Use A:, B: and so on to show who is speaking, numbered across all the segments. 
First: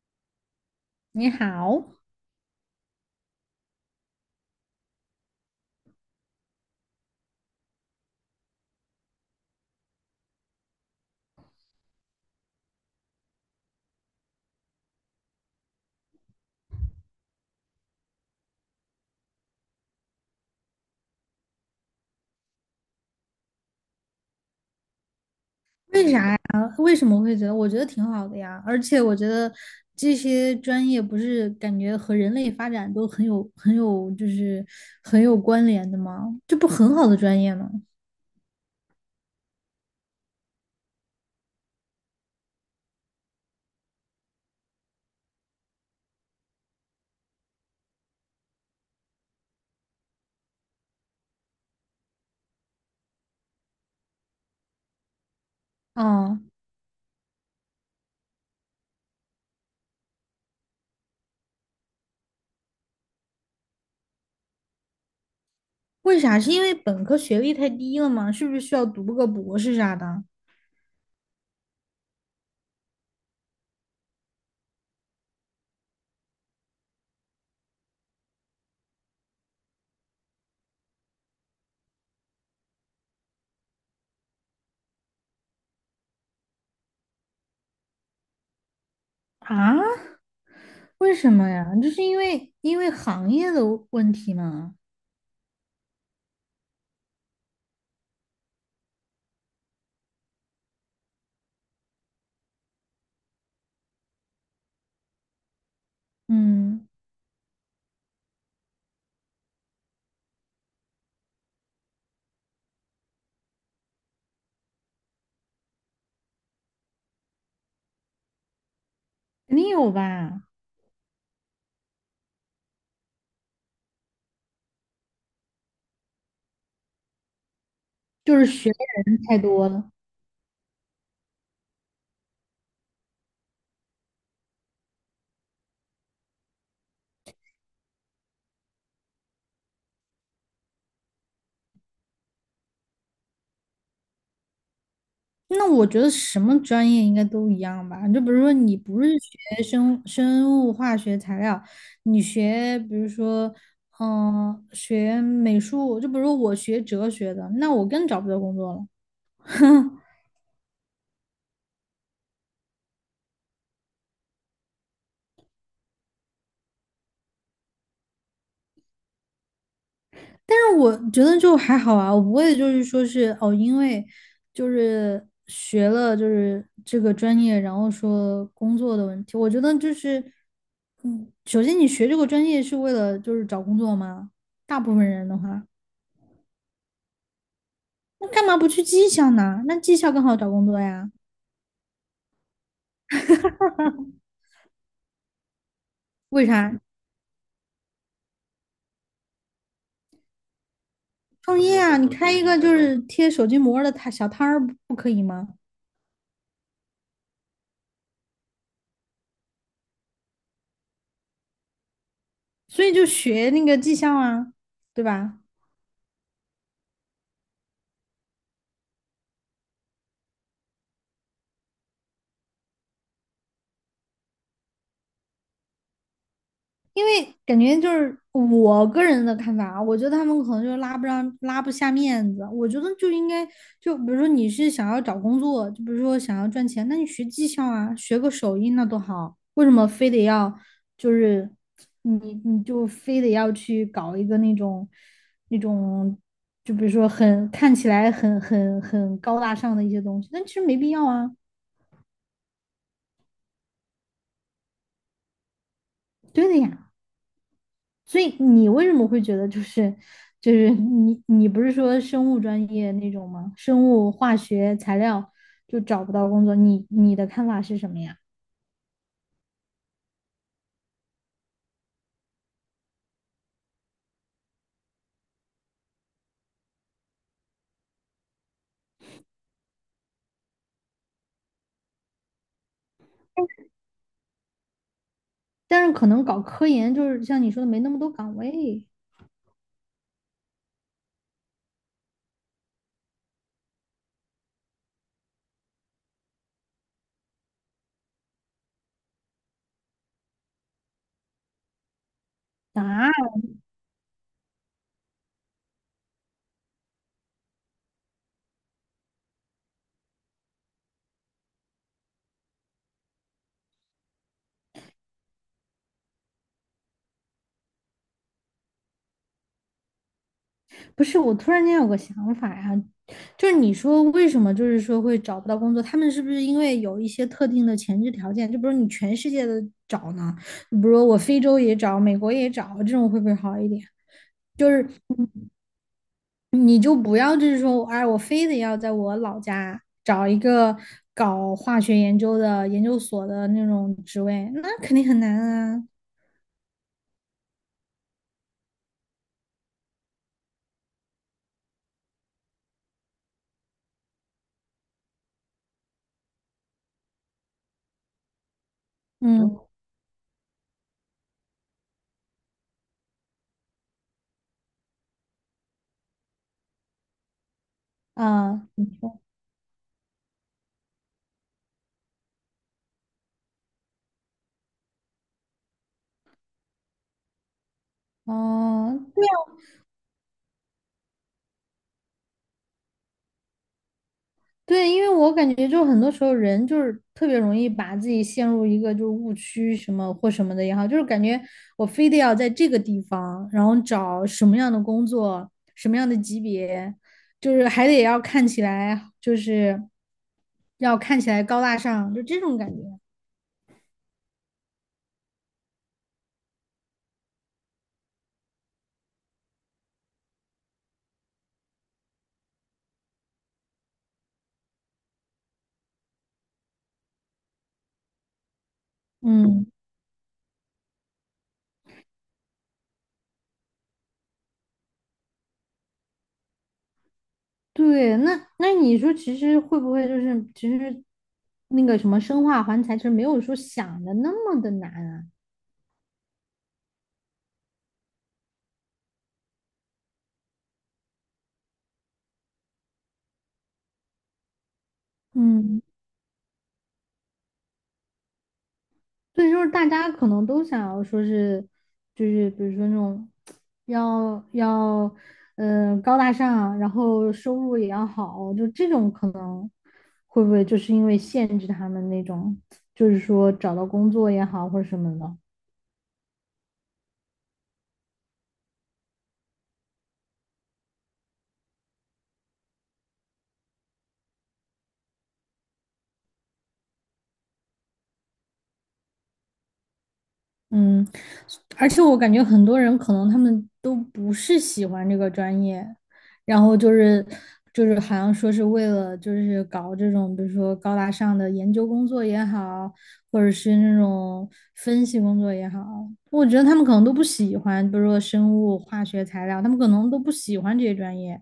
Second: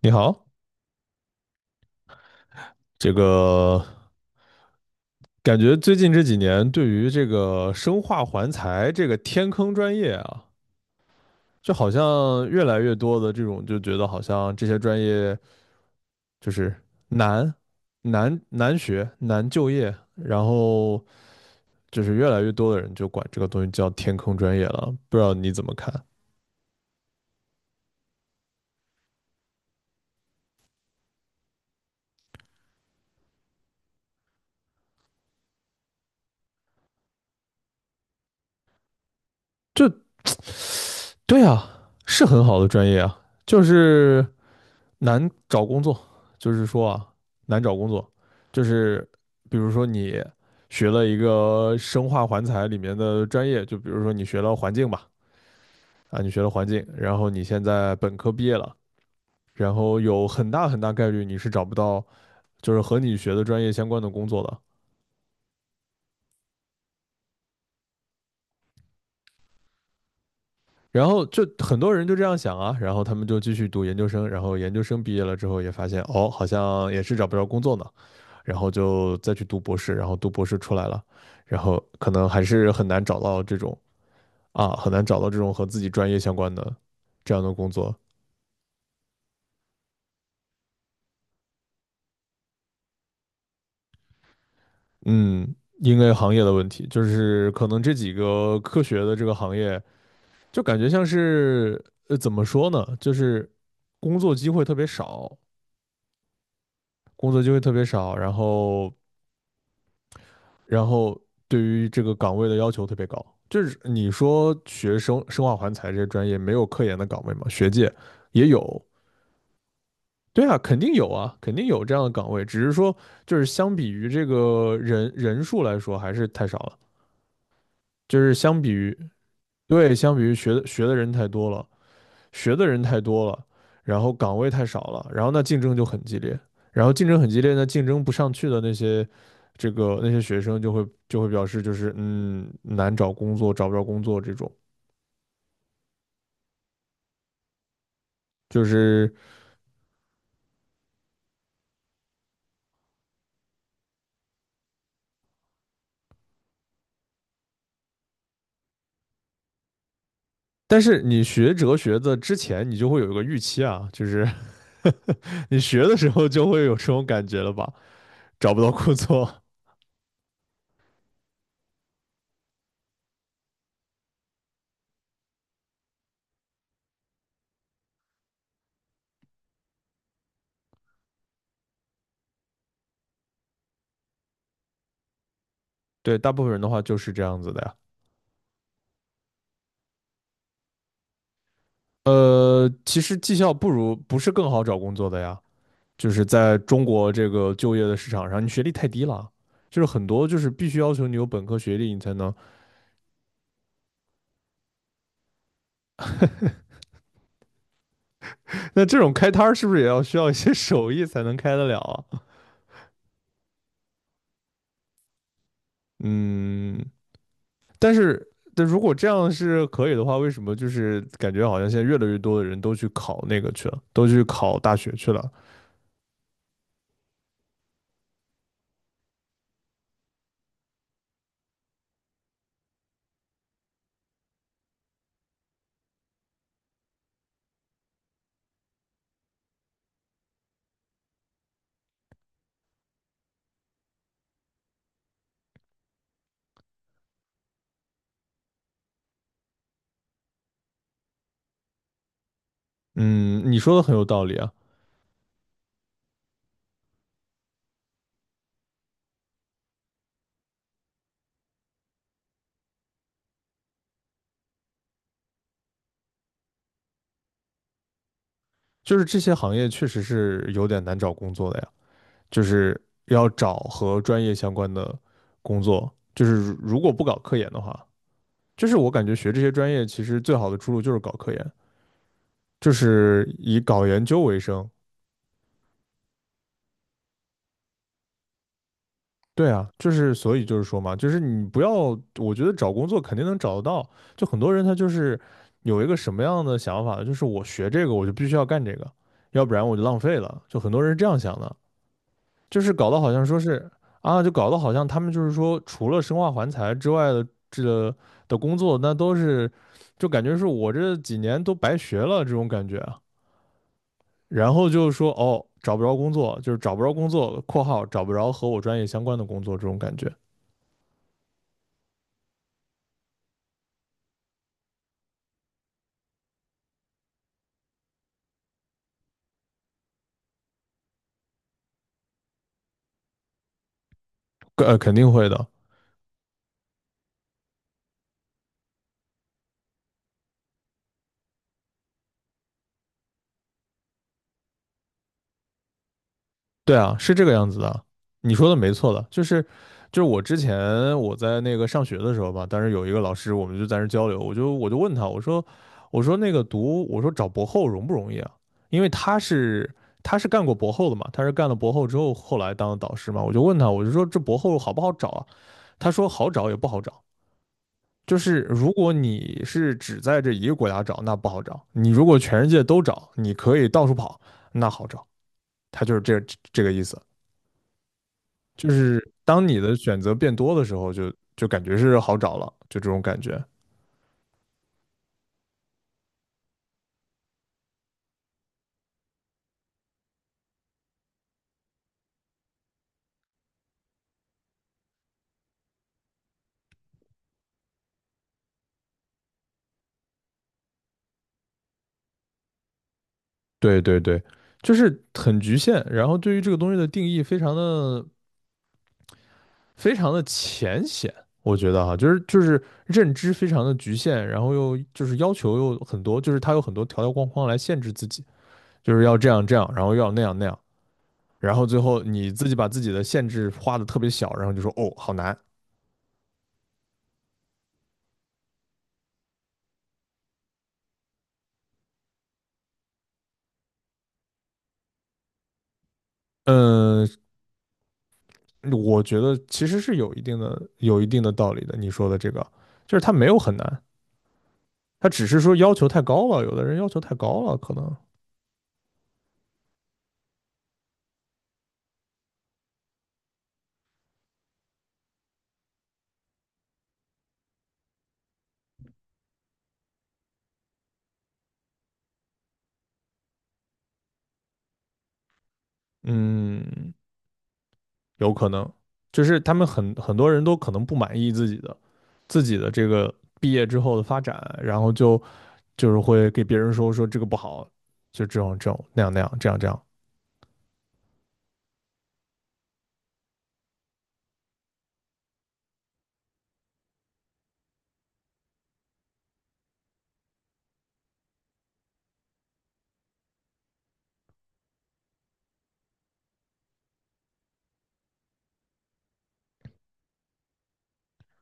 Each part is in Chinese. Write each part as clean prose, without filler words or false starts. A: 你好，
B: 你好，
A: 这个感觉最近这几年对于这个生化环材这个天坑专业啊，就好像越来越多的这种就觉得好像这些专业就是难难学难就业，然后就是越来越多的人就管这个东西叫天坑专业了，不知道你怎么看？
B: 为啥呀？为什么会觉得？我觉得挺好的呀，而且我觉得这些专业不是感觉和人类发展都很有、很有，很有关联的吗？这不很好的专业吗？
A: 就对啊，是很好的专业啊，就是。难找工作，就是说啊，难找工作，就是比如说你学了一个生化环材里面的专业，就比如说你学了环境吧，啊，你
B: 啊，
A: 学了环境，然后你现在本科毕业了，然后有很大很大概率你是找不到就是和你学的专业相关的工作的。
B: 为啥？是因为本科学历太低了吗？是不是需要读个博士啥的？
A: 然后就很多人就这样想啊，然后他们就继续读研究生，然后研究生毕业了之后也发现，哦，好像也是找不着工作呢，然后就再去读博士，然后读博士出来了，然后可能还是很难找到这种啊，很难找到这种和自己专业相关的这样的工作。
B: 啊，为什么呀？就是因为行业的问题嘛。
A: 嗯，因为行业的问题，就是可能这几个科学的这个行业，就感觉像是怎么说呢，就是工作机会特别少，
B: 嗯，
A: 工作机会特别少，然后对于这个岗位的要求特别高。就是你说学生生化环材这些专业没有科研的岗位吗？学界也有，
B: 肯定有吧？
A: 对啊，肯定有啊，肯定有这样的岗位，只是说就是相比于这个人人数来说还是太少了，就是
B: 就是
A: 相比
B: 学的
A: 于
B: 人太多了。
A: 对，相比于学的人太多了，学的人太多了，然后岗位太少了，然后那竞争就很激烈，然后竞争很激烈那竞争不上去的那些这个那些学生就会表示就是嗯难找工作，找不着工作这种，
B: 那我觉得什么专业应该都一样吧。就比如说，
A: 就
B: 你不是
A: 是
B: 学生生物化学材料，你学比如说，嗯、学美术，就比如说我学哲学的，那我更找不到工作了。
A: 但是你学哲学的之前，你就会有一个预期啊，就是 你学的时候就会有这种感觉了吧？找不到工作，
B: 但是我觉得就还好啊，我不会就是说是哦，因为就是学了就是这个专业，然后说工作的问题。我觉得就是，嗯，首先你学这个专业是为了就是找工作吗？大部分人的话。
A: 对，大部分人的话就是这样子的呀。
B: 那干嘛不去技校呢？那技校更好找工作呀？
A: 其实技校不如不是更好找工作的呀，就是
B: 为
A: 在
B: 啥？
A: 中国这个就业的市场上，你学历太低了，就是很多就是必须要求你有本科
B: 创
A: 学
B: 业
A: 历
B: 啊，
A: 你
B: 你
A: 才
B: 开
A: 能。
B: 一个就是贴手机膜儿的摊小摊儿不可以吗？
A: 那这种开摊儿是不是也要需要一些手艺才能开得了啊？
B: 所以就学那个技校啊，对吧？
A: 嗯，但是，但如果这样是可以的话，为什么就是感觉好像现在越来越多的人都去考那个去了，都去考大学去了？
B: 因为感觉就是我个人的看法啊，我觉得他们可能就拉不上、拉不下面子。我觉得就应该，就比如说你是想要找工作，就比如说想要赚钱，那你学技校啊，学个手艺那多好。为什么非得要就是你你就非得要去搞一个那种那种，就比如说很看起来很高大上的一些东西，但其实没必要啊。
A: 嗯，你说的很有道理啊，
B: 对的呀。所以你为什么会觉得就是就是你不是说生物专业那种吗？生物化学材料就找不到工作，你的看法是什么呀？
A: 就是这些行业确实是有点难找工作的呀，就是要找和专业相关的工作，就是如果不搞科研的话，就是我感觉学这些专业其实最好的出路就是搞科研，就是以搞研究为生，
B: 但是可能搞科研就是像你说的没那么多岗位
A: 对啊，就是所以就是说嘛，就是你不要，我觉得找工作肯定能找得到。就很多人他就是有一个什么样的想法呢？就是我学这个我就必须要干这个，要不然我就浪费了。就很多人是这样想的，就是搞得好像
B: 啊。
A: 说是啊，就搞得好像他们就是说除了生化环材之外的这个的工作，那都是就感觉是我这几年都白学了这种感觉啊。然后就是说哦，找不着工作，就是找不着工作（括号找不着和我专业相关的工作）这种感觉。
B: 不是，我突然间有个想法呀、就是你说为什么就是说会找不到工作？他们是不是因为有一些特定的前置条件？就比如你全世界的找呢？比如我非洲也找，美国也找，这种会不会好一点？就是
A: 肯定会的，
B: 你就不要就是说，哎，我非得要在我老家找一个搞化学研究的研究所的那种职位，那肯定很难啊。
A: 对啊，是这个样子的，你说的没错的，就是就是我之前我在那个上学的时候吧，当时有一个老师，我们就在那儿交流，我就问他，我说我说那个读我说找博后容不容易啊？因为他
B: 嗯
A: 是他是干过博后的嘛，他是干了博后之后后来当的导师嘛，我就问他，我就说这博后好不好找啊？他说好找也不好找，就是
B: 啊，
A: 如
B: 你
A: 果
B: 说
A: 你是只在这一个国家找，那不好找；你如果全世界都找，你可以到处跑，那好找。它就是这这个意思，就
B: 哦，
A: 是当你的选择变多的时候就，就感觉是好找了，就这种感觉。
B: 对，因为我感觉就很多时候人就是特别容易把自己陷入一个就是误区什么或什么的也好，就是感觉我非得要在这个地方，然后找什么样的工作，什么样的级别，就是还得要看起来就是要看起来高大上，就这种感觉。
A: 对对对，就是很局限，然后对于这个东西的定义非常的浅显，我觉得哈，就是就是认知非常的局限，然后又就是要求又很多，就是它有很多条条框框来限制自己，就是要这样这
B: 嗯，
A: 样，然后要那样那样，然后最后你自己把自己的限制画的特别小，然后就说哦好难，
B: 对，那你说其实会不会就是其实那个什么生化环材，其实没有说想的那么的难啊？
A: 嗯，我觉得其实是有一定的道理的。你说的这个，就是他没有很难，他只是说要
B: 嗯
A: 求太高了，有的人要求太高了，可能，
B: 对，就是大家可能都想要说是，就是比如说那种要，嗯，高大上，然后收入也要好，就这种可能会不会就是因为限制他们那种，就是说找到工作也好或者什么的。
A: 嗯，有可能，就是他们很多人都可能不满意自己的自己的这个毕业之后的发展，然后就就是会给别人说说这个不好，就这种这种那样那样这样这样，
B: 嗯，而且我感觉很多人可能他们都不是喜欢这个专业，然后就是就是好像说是为了就是搞这种，比如说高大上的研究工作也好，或者是那种分析工作也好，我觉得他们可能都不喜欢，比如说生物、化学、材料，他们可能都不喜欢这些专业，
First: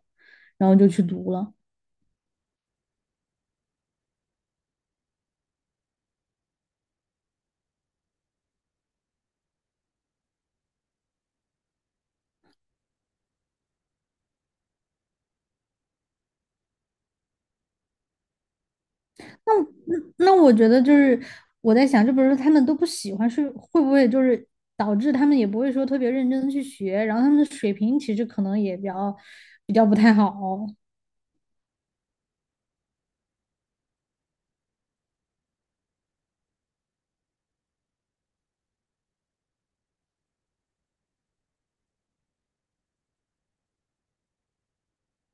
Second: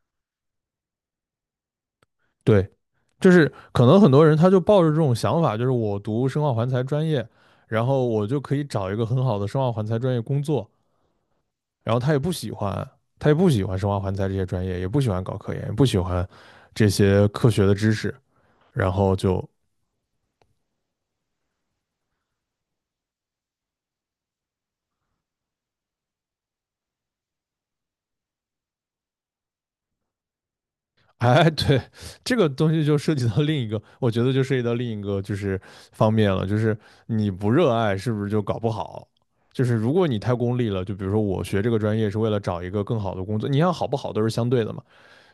B: 然后就去读了。
A: 对，就是可能很多人他就抱着这种想法，就是我读生化环材专业。然后我就可以找一个很好的生化环材专业工作，然后他也不喜欢，他也不喜欢生化环材这些专业，也不喜欢搞科研，也不喜欢这些科学的知识，然后就。
B: 那我觉得就是我在想，就比如说他们都不喜欢，是会不会就是导致他们也不会说特别认真的去学，然后他们的水平其实可能也比较比较不太好。
A: 哎，对，这个东西就涉及到另一个，我觉得就涉及到另一个就是方面了，就是你不热爱是不是就搞不好？就是如果你太功利了，就比如说我学这个专业是为了找一个更好的工作，你想好不好都是相对的嘛。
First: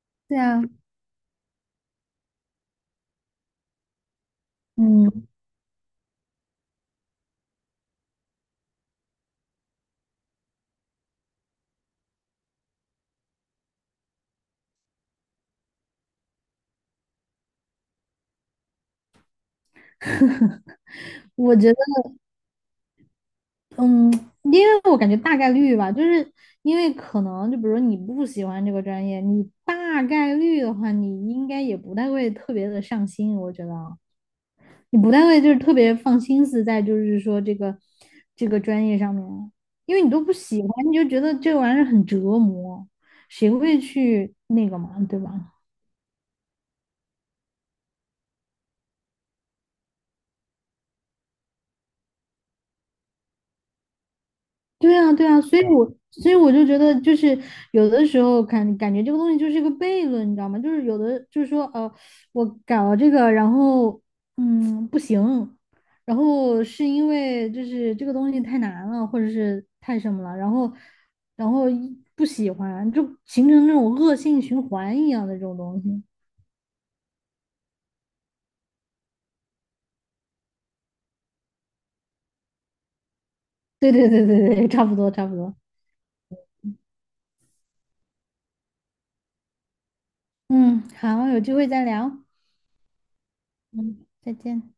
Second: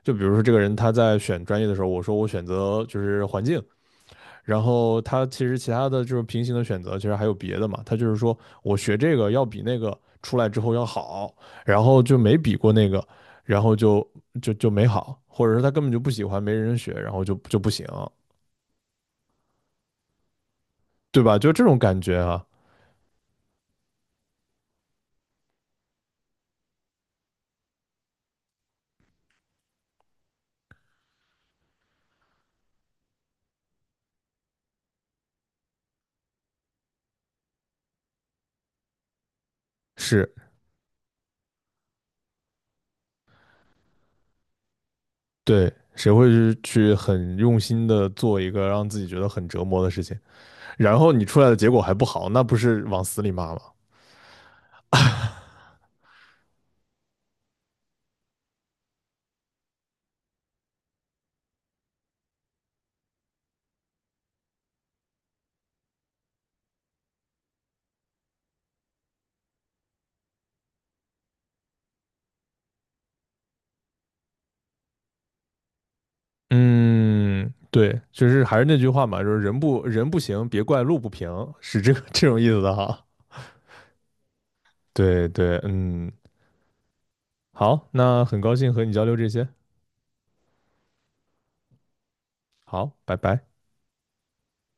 A: 就比如
B: 对
A: 说这个
B: 啊，
A: 人他在选专业的时候，我说我选择就是环境，然后他
B: 嗯，
A: 其实其他的就是平行的选择，其实还有别的嘛。他就是说我学这个要比那个出来之后要好，然后就没比过那个，然后就就没好，或者是他根本就不喜欢，没人学，然后就就不行，对吧？就
B: 我
A: 这
B: 觉得，
A: 种感觉啊，
B: 嗯，因为我感觉大概率吧，就是因为可能就比如你不喜欢这个专业，你大概率的话，你应该也不太会特别的上心，我觉得啊。你不太会就是特别放心思在就是说这个这个专业上面，因为你都
A: 是
B: 不喜欢，你就觉得这玩意儿很折磨，谁会去那个嘛，对吧？
A: 对。谁会去去很用心的做一个让自己觉得很折磨的事情，然后你出来的结果还不好，那不是往死里骂吗？
B: 对啊，对啊，所以我就觉得，就是有的时候感感觉这个东西就是一个悖论，你知道吗？就是有的就是说，我搞了这个，然后嗯不行，然后是因为就是这个东西太难了，或者是太什么了，然后一不喜欢，就形成那种恶性循环一样的这种东西。
A: 嗯，对，就是还是那句话嘛，就是人不行，别怪路不平，是这个 这种意思的哈。
B: 对对对对对，差不多差
A: 对
B: 不多。
A: 对，嗯，好，那很高兴和你交流这些，
B: 嗯，好，有机会再聊。
A: 好，拜拜。
B: 嗯，再见。